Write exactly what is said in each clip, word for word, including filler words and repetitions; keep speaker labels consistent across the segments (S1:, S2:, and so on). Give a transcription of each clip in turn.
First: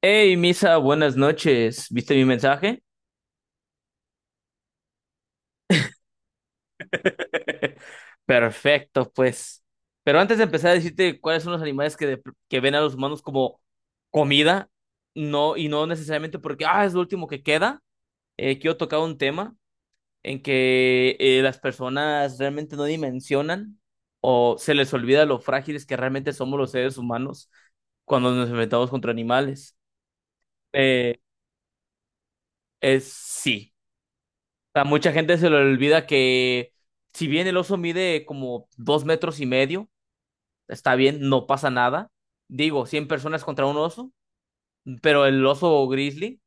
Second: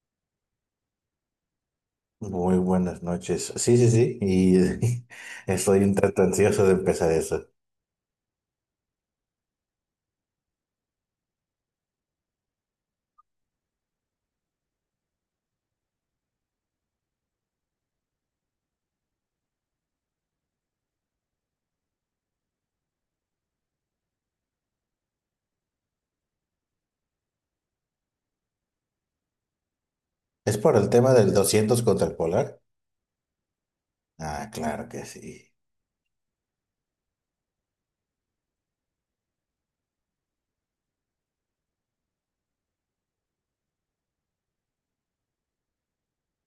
S1: Hey, Misa, buenas noches. ¿Viste mi
S2: Muy
S1: mensaje?
S2: buenas noches. Sí, sí, sí. Y estoy un tanto ansioso de empezar eso.
S1: Perfecto, pues. Pero antes de empezar a decirte cuáles son los animales que, de- que ven a los humanos como comida, no, y no necesariamente porque, ah, es lo último que queda, eh, quiero tocar un tema en que eh, las personas realmente no dimensionan o se les olvida lo frágiles que realmente somos los seres humanos cuando nos enfrentamos contra animales.
S2: ¿Es por el tema
S1: Eh,
S2: del doscientos contra el polar?
S1: es sí.
S2: Ah,
S1: A
S2: claro que
S1: mucha gente se
S2: sí.
S1: le olvida que si bien el oso mide como dos metros y medio, está bien, no pasa nada. Digo, cien personas contra un oso, pero el oso grizzly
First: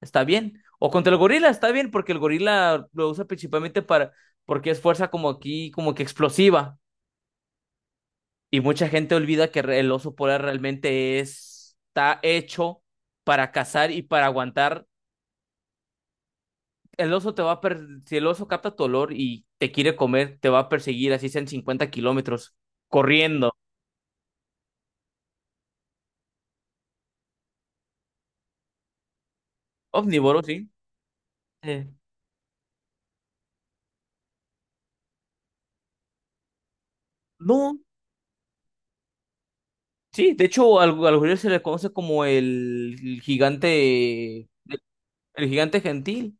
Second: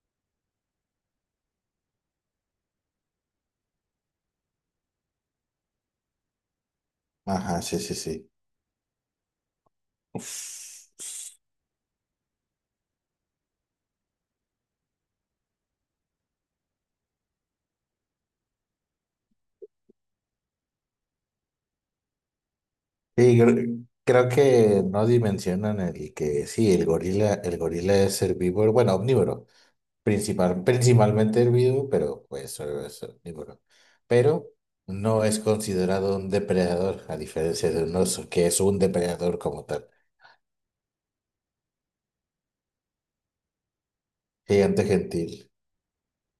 S1: está bien. O contra el gorila está bien, porque el gorila lo usa principalmente para, porque es fuerza como aquí, como que explosiva.
S2: Ajá, sí, sí, sí.
S1: Y mucha gente olvida que re- el oso polar
S2: Uf.
S1: realmente
S2: Sí,
S1: es- está hecho para cazar y para aguantar, el oso te va a per- si el oso capta tu olor y te quiere comer, te va a perseguir así sean cincuenta kilómetros corriendo.
S2: cre- creo, que no dimensionan el que sí, el gorila, el gorila es herbívoro, bueno, omnívoro,
S1: Omnívoro,
S2: principal,
S1: sí.
S2: principalmente
S1: Sí.
S2: herbívoro, pero pues solo es omnívoro. Pero no es considerado un depredador, a diferencia
S1: No,
S2: de un oso, que es un depredador como tal.
S1: sí, de hecho al, al gorila se le conoce como el, el gigante,
S2: Gigante gentil.
S1: el gigante gentil.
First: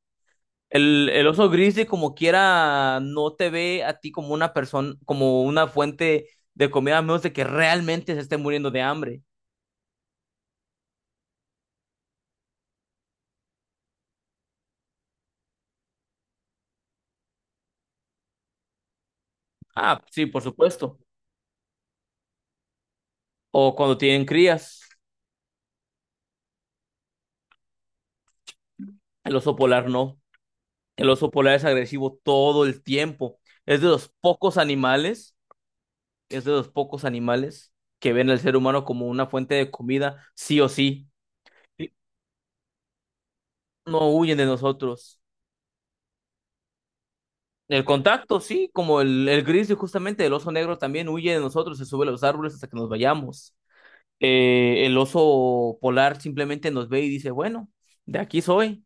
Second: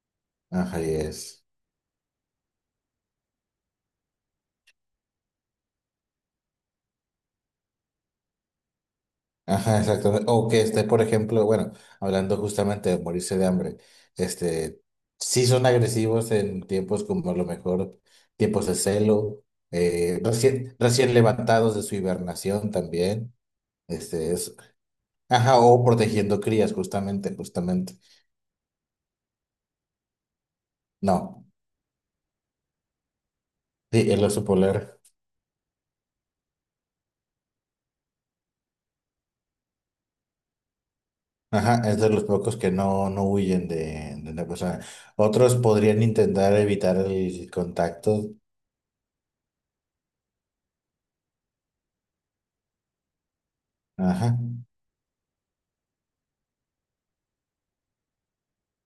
S2: Ajá, y
S1: El, el
S2: es.
S1: oso gris de como quiera no te ve a ti como una persona, como una fuente de comida, a menos de que realmente se esté muriendo de hambre.
S2: Ajá, exactamente. O que esté, por ejemplo, bueno, hablando justamente de morirse de hambre, este, sí son agresivos en tiempos como a lo mejor tiempos de celo,
S1: Ah,
S2: eh,
S1: sí, por
S2: recién,
S1: supuesto.
S2: recién levantados de su hibernación también,
S1: O cuando tienen
S2: este es,
S1: crías,
S2: ajá, o protegiendo crías, justamente, justamente.
S1: el oso polar no. El oso
S2: No,
S1: polar es agresivo todo el tiempo. Es de los
S2: sí, el oso
S1: pocos
S2: polar,
S1: animales, es de los pocos animales que ven al ser humano como una fuente de comida, sí o sí.
S2: ajá,
S1: Sí.
S2: es de los pocos que no, no huyen
S1: No
S2: de, de
S1: huyen de
S2: una persona.
S1: nosotros.
S2: Otros podrían intentar evitar el
S1: El
S2: contacto,
S1: contacto, sí, como el, el grizzly justamente, el oso negro también huye de nosotros, se sube a los árboles hasta que nos vayamos.
S2: ajá.
S1: Eh, el oso polar simplemente nos ve y dice, bueno, de aquí soy.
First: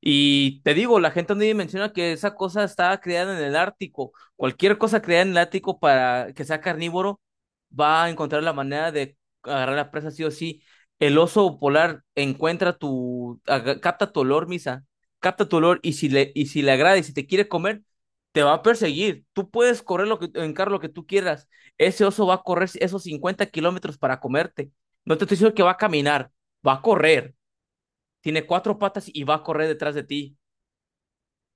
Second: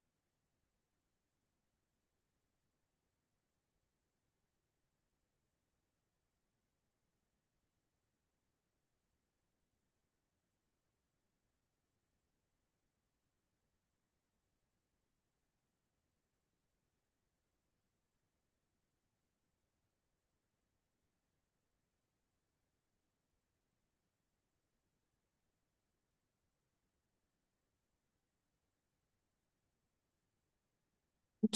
S1: Y te digo, la gente no menciona que esa cosa estaba creada en el Ártico. Cualquier cosa creada en el Ártico para que sea carnívoro va a encontrar la manera de agarrar la presa sí o sí. El oso polar encuentra tu, aga- capta tu olor, Misa, capta tu olor y si le, y si le agrada y si te quiere comer, te va a perseguir. Tú puedes correr lo que, en carro lo que tú quieras. Ese oso va a correr esos cincuenta kilómetros para comerte. No te estoy diciendo que va a caminar, va a correr. Tiene cuatro patas y va a correr detrás de ti.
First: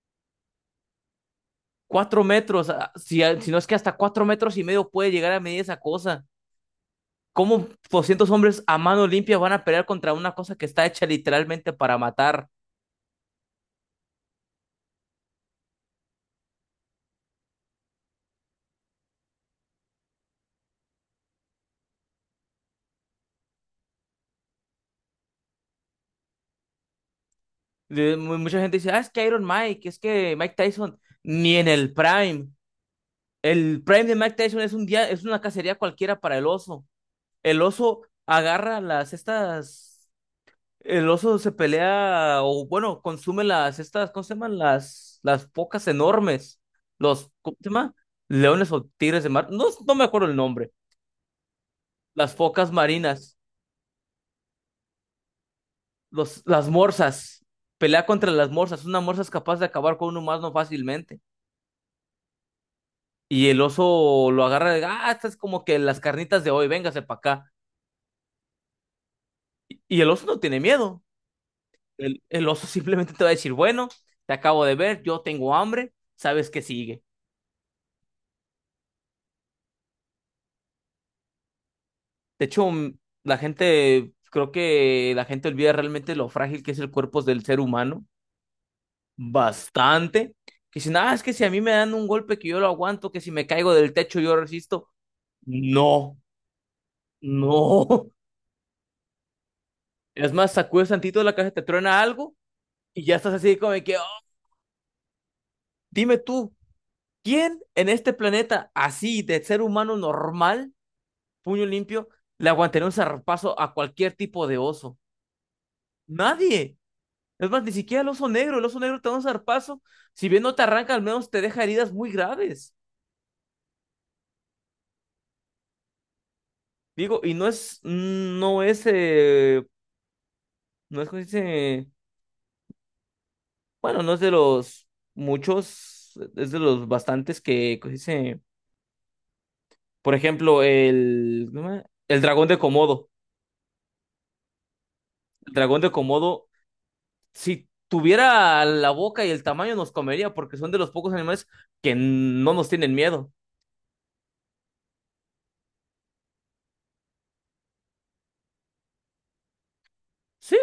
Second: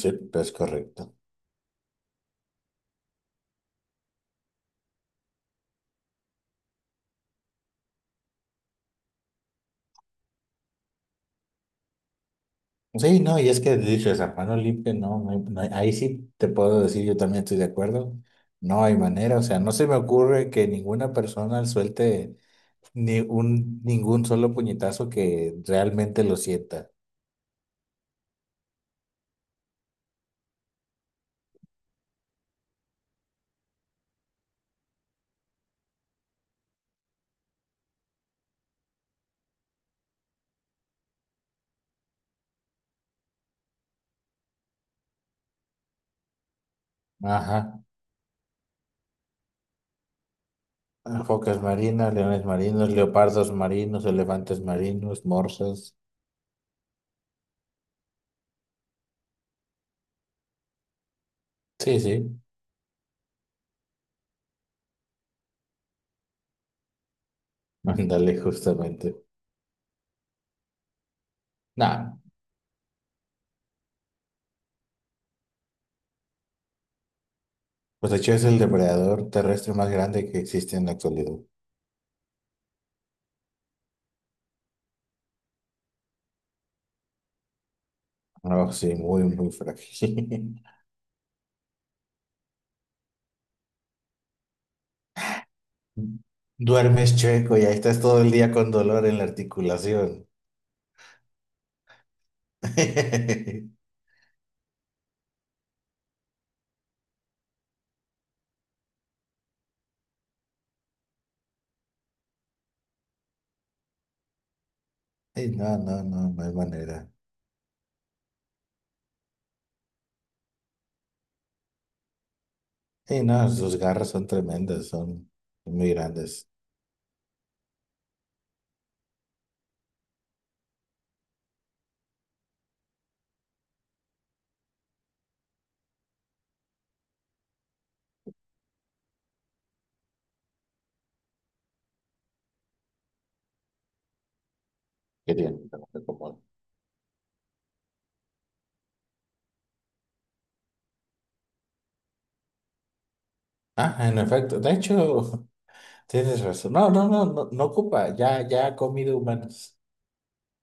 S2: Sí, es correcto.
S1: Cuatro metros, ah, si, ah, si no es que hasta cuatro metros y medio puede llegar a medir esa cosa. ¿Cómo doscientos hombres a mano limpia van a pelear contra una cosa que está hecha literalmente para matar?
S2: Sí, no, y es que dices, a mano limpia, no, no hay- no hay- ahí sí te puedo decir, yo también estoy de acuerdo. No hay manera, o sea, no se me ocurre que ninguna persona suelte ni un, ningún solo puñetazo que realmente lo sienta.
S1: Le- mu- Mucha gente dice, ah, es que Iron Mike, es que Mike Tyson, ni en el Prime. El Prime de Mike Tyson es un día, es una cacería cualquiera para el oso. El oso agarra las estas. El oso se pelea, o bueno, consume las, estas, ¿cómo se llaman? Las, las focas enormes. Los, ¿cómo se
S2: Ajá.
S1: llama? Leones o tigres de mar. No, no me acuerdo el nombre.
S2: Focas marinas,
S1: Las
S2: leones
S1: focas
S2: marinos,
S1: marinas.
S2: leopardos marinos, elefantes marinos, morsas.
S1: Los, las morsas. Pelea contra las morsas. Una morsa es capaz de acabar con un humano fácilmente.
S2: Sí, sí.
S1: Y el oso lo agarra de, ah, estas es como que las carnitas de hoy, véngase para acá.
S2: Ándale, justamente.
S1: Y el oso no tiene miedo.
S2: Nah,
S1: El, el oso simplemente te va a decir, bueno, te acabo de ver, yo tengo hambre, sabes que sigue.
S2: pues de hecho es el depredador terrestre más grande que existe en la actualidad.
S1: De hecho, mm, la gente, creo que la gente olvida realmente lo frágil que es el cuerpo del ser humano.
S2: No, sí, muy, muy
S1: Bastante.
S2: frágil.
S1: Que si nada, es que si a mí me dan un golpe que yo lo aguanto, que si me caigo del techo yo resisto. No,
S2: Duermes chueco y ahí
S1: no.
S2: estás todo el día con dolor en la articulación.
S1: Es más, sacudes tantito la caja te truena algo y ya estás así como de que, "Oh, dime tú, ¿quién en este planeta así de ser humano normal, puño limpio, le aguantaría un zarpazo a cualquier tipo de oso?
S2: Ey, no, no, no, no hay
S1: Nadie.
S2: manera.
S1: Es más, ni siquiera el oso negro, el oso negro te da un zarpazo. Si bien no te arranca, al menos te deja heridas muy graves.
S2: Ey, no, sus garras son tremendas, son muy grandes.
S1: Digo, y no es, mm, no es, eh, no es, ¿cómo se dice? Bueno, no es de los muchos, es de los bastantes que, ¿cómo se dice? Por ejemplo, el, ¿cómo se llama? El dragón de Komodo.
S2: Qué
S1: El
S2: bien,
S1: dragón
S2: pero
S1: de
S2: qué cómodo.
S1: Komodo, si tuviera la boca y el tamaño, nos comería, porque son de los pocos animales que no nos tienen miedo.
S2: Ah, en efecto, de hecho, tienes razón. No, no, no, no, no ocupa, ya, ya ha comido humanos.
S1: Sí,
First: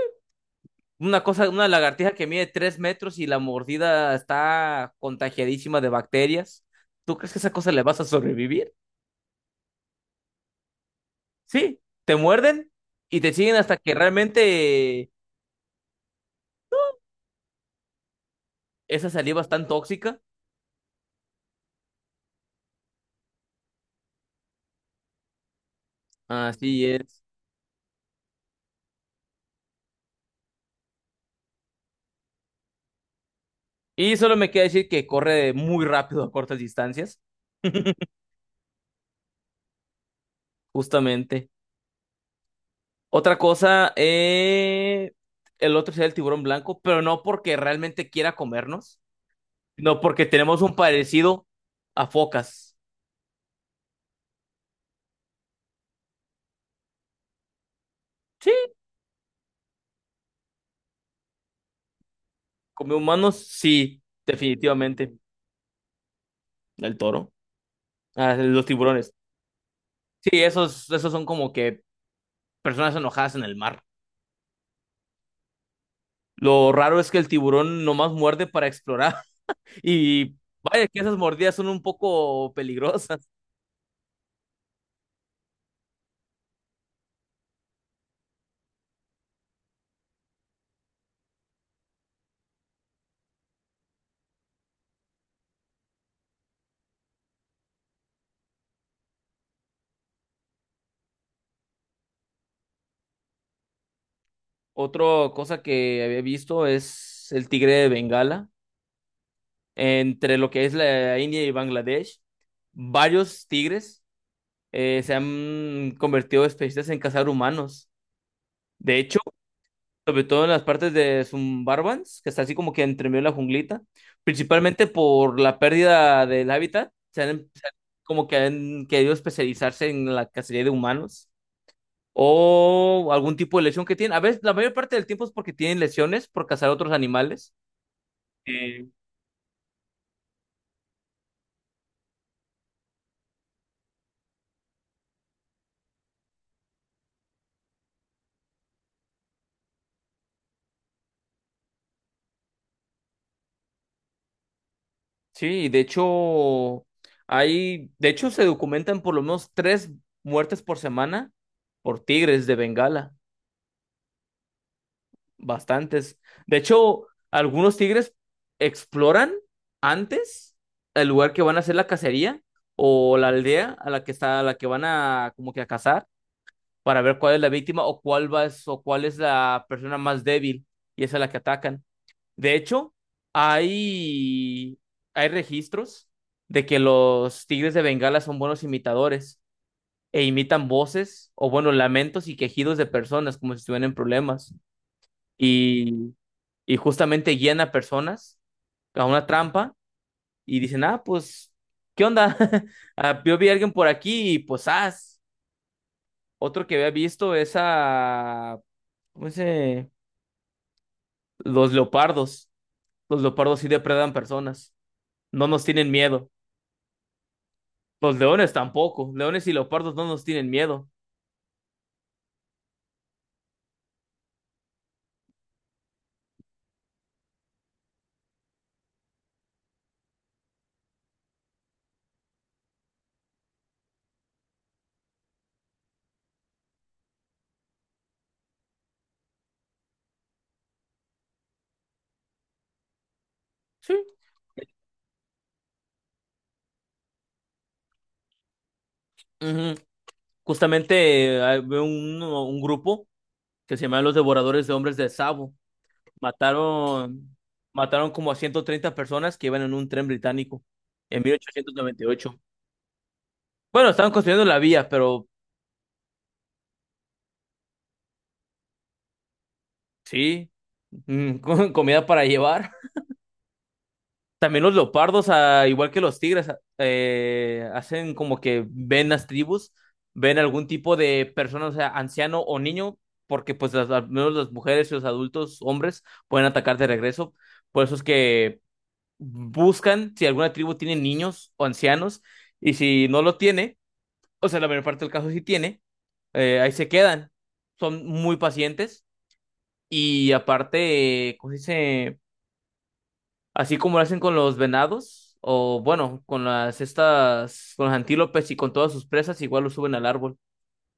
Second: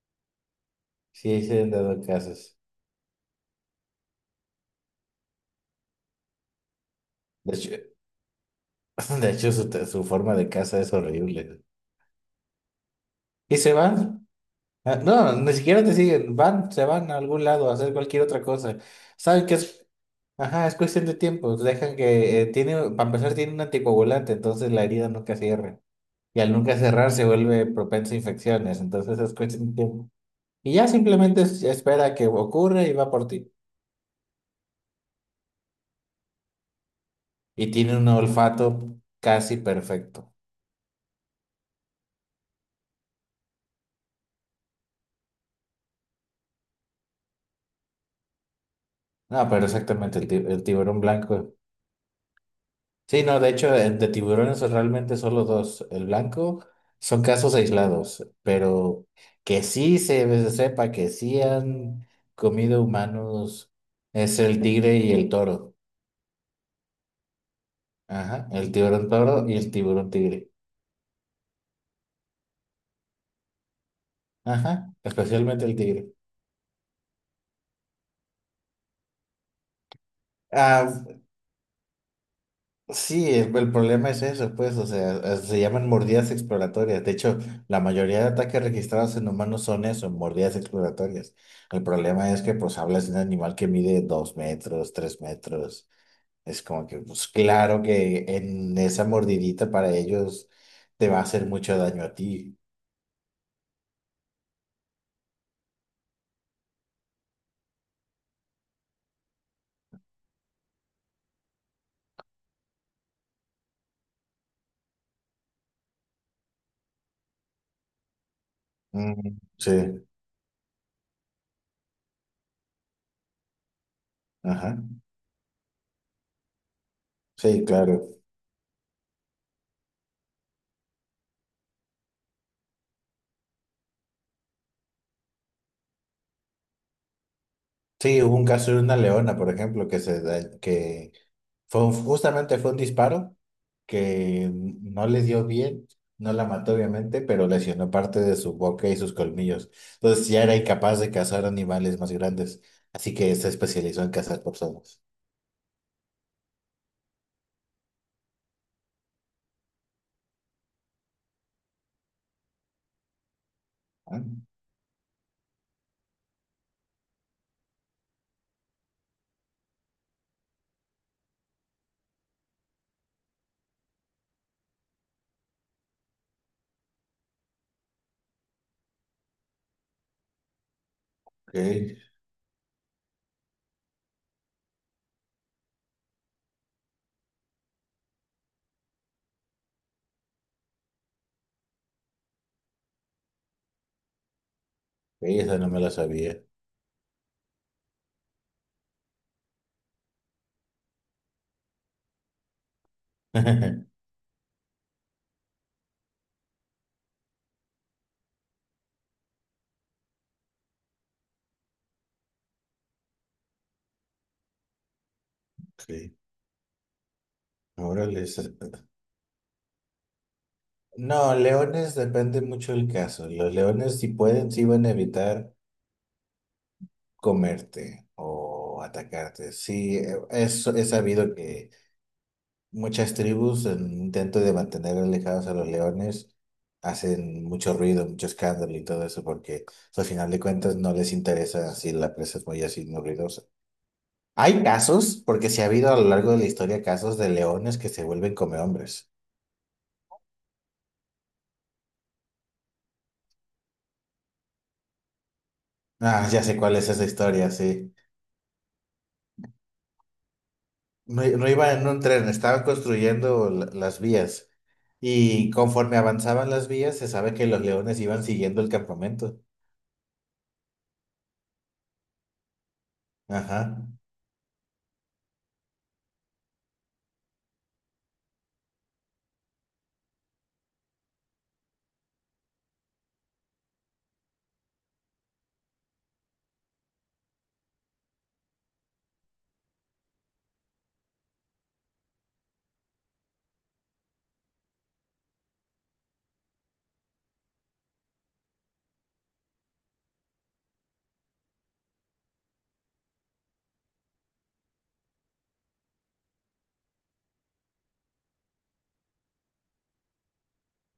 S1: una
S2: Sí,
S1: cosa,
S2: se
S1: una
S2: han dado
S1: lagartija que mide
S2: casos.
S1: tres metros y la mordida está contagiadísima de bacterias. ¿Tú crees que a esa
S2: De hecho,
S1: cosa le vas a sobrevivir?
S2: de hecho su, te- su forma de caza es horrible.
S1: Sí, te muerden y te siguen
S2: Y se
S1: hasta que
S2: van. Ah,
S1: realmente
S2: no, ni siquiera te siguen, van, se van a algún lado a hacer cualquier otra cosa.
S1: esa saliva
S2: Saben
S1: es
S2: que
S1: tan
S2: es,
S1: tóxica.
S2: ajá, es cuestión de tiempo. Dejan que, eh, tiene, para empezar, tiene un anticoagulante, entonces la herida nunca cierra. Y al nunca
S1: Así
S2: cerrar
S1: es.
S2: se vuelve propensa a infecciones, entonces es cuestión de tiempo. Y ya simplemente es- espera que ocurra y va por ti.
S1: Y solo me queda decir que corre muy rápido a cortas distancias,
S2: Y tiene un olfato casi perfecto.
S1: justamente. Otra cosa, eh, el otro sería el tiburón blanco, pero no porque realmente quiera comernos,
S2: No, pero
S1: no
S2: exactamente,
S1: porque
S2: el, ti-
S1: tenemos
S2: el
S1: un
S2: tiburón
S1: parecido
S2: blanco.
S1: a focas.
S2: Sí, no, de hecho, eh, de tiburones realmente solo dos. El blanco son casos aislados,
S1: Sí,
S2: pero que sí se se sepa que sí han comido
S1: come humanos,
S2: humanos
S1: sí,
S2: es el tigre y
S1: definitivamente.
S2: el toro.
S1: El toro. Ah,
S2: Ajá,
S1: los
S2: el tiburón
S1: tiburones.
S2: toro y el tiburón
S1: Sí,
S2: tigre.
S1: esos, esos son como que personas enojadas en el mar.
S2: Ajá, especialmente el tigre.
S1: Lo raro es que el tiburón nomás muerde para explorar. Y vaya que
S2: Ah,
S1: esas mordidas son un poco peligrosas.
S2: sí, el, el problema es eso, pues, o sea, eh, se llaman mordidas exploratorias. De hecho, la mayoría de ataques registrados en humanos son eso, mordidas exploratorias. El problema es que, pues, hablas de un animal que mide dos metros, tres metros. Es como que, pues, claro que en esa mordidita para ellos te va a hacer mucho daño a ti.
S1: Otra cosa que había visto es el tigre de Bengala. Entre lo que es la India y Bangladesh, varios tigres eh, se han convertido especialistas en cazar humanos. De hecho,
S2: Mm, sí,
S1: sobre todo en las partes de Sumbarbans, que está así como que entre medio de la junglita,
S2: ajá,
S1: principalmente por la pérdida del hábitat, se han, em,
S2: sí,
S1: se han-
S2: claro.
S1: como que han querido especializarse en la cacería de humanos o algún tipo de lesión que tienen. A veces, la mayor parte del tiempo es porque tienen lesiones por cazar otros animales.
S2: Sí, hubo un caso de
S1: Eh,
S2: una leona, por ejemplo, que se da- que fue un- justamente fue un disparo que no le dio bien, no la mató obviamente, pero lesionó parte de su boca y sus colmillos. Entonces ya era incapaz de cazar animales más grandes, así que se especializó en cazar personas.
S1: sí, y de hecho, hay, de hecho se documentan por lo menos tres muertes por semana por tigres de Bengala.
S2: Ah,
S1: Bastantes. De hecho, algunos tigres exploran antes el lugar que van a hacer la cacería o la aldea a la que está, a la que van a como que a cazar para ver cuál es la víctima o cuál va es- o cuál es la persona más débil y esa es la que
S2: ok,
S1: atacan. De hecho, hay hay registros de que los tigres de Bengala son buenos imitadores e imitan voces o bueno, lamentos y quejidos de personas como si estuvieran en problemas.
S2: ok, esa no me la
S1: Y
S2: sabía.
S1: y justamente guían a personas a una trampa y dicen, ah, pues, ¿qué onda? Ah, yo vi a alguien por aquí y pues, ah, otro que había visto es a, ¿cómo se? Los leopardos. Los leopardos sí depredan personas, no nos tienen
S2: Ok,
S1: miedo.
S2: ahora
S1: Los
S2: les...
S1: leones tampoco, leones y leopardos no nos tienen miedo.
S2: No, leones depende mucho del caso. Los leones si pueden, sí van a evitar comerte o atacarte. Sí, eh, es, es sabido que muchas tribus, en un intento de mantener alejados a los leones, hacen mucho ruido, mucho escándalo y todo eso, porque pues, al final de cuentas no les interesa si la presa es muy así, muy ruidosa.
S1: Sí.
S2: Hay casos, porque sí ha habido a lo largo de la historia casos de leones que se vuelven hombres.
S1: Ujú. Justamente eh, había un, un grupo que se llama los devoradores de hombres de Sabo.
S2: Ah, ya sé cuál es esa
S1: Mataron,
S2: historia, sí.
S1: mataron como a ciento treinta personas que iban en un tren británico en
S2: No,
S1: mil
S2: no
S1: ochocientos
S2: iban en un
S1: noventa y
S2: tren,
S1: ocho
S2: estaban construyendo la-
S1: Bueno,
S2: las
S1: estaban construyendo
S2: vías.
S1: la vía, pero
S2: Y conforme avanzaban las vías, se sabe que los leones iban siguiendo el campamento.
S1: sí, mm, con comida para llevar.
S2: Ajá.
S1: También los leopardos, ah, igual que los tigres, ah, eh, hacen como que ven las tribus, ven algún tipo de persona, o sea, anciano o niño, porque pues las- al menos las mujeres y los adultos, hombres, pueden atacar de regreso. Por eso es que buscan si alguna tribu tiene niños o ancianos, y si no lo tiene, o sea, la mayor parte del caso sí tiene, eh, ahí se quedan. Son muy pacientes y aparte, eh, ¿cómo se dice? Así como lo hacen con los venados, o bueno, con las estas, con los antílopes y con todas sus presas, igual lo suben al árbol.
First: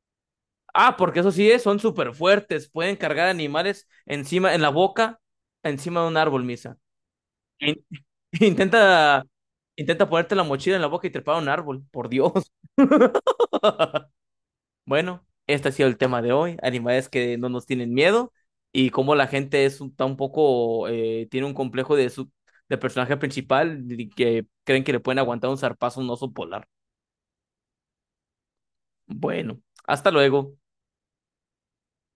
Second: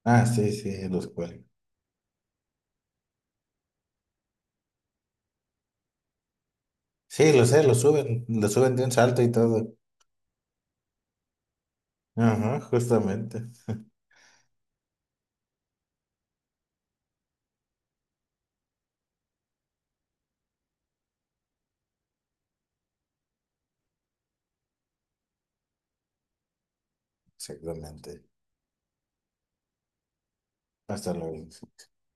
S2: Ah, sí, sí,
S1: Ah,
S2: los
S1: porque eso
S2: cuales.
S1: sí es, son súper fuertes, pueden cargar animales encima, en la boca, encima de un árbol, Misa.
S2: Sí, lo sé, lo suben, lo suben de un salto
S1: Intenta,
S2: y todo.
S1: intenta ponerte la mochila en la boca y trepar a un árbol, por Dios.
S2: Ajá, justamente.
S1: Bueno, este ha sido el tema de hoy, animales que no nos tienen miedo y cómo la gente es un, está un poco, eh, tiene un complejo de su de personaje principal y que creen que le pueden aguantar un zarpazo a un oso polar.
S2: Exactamente.
S1: Bueno, hasta luego.
S2: Hasta luego.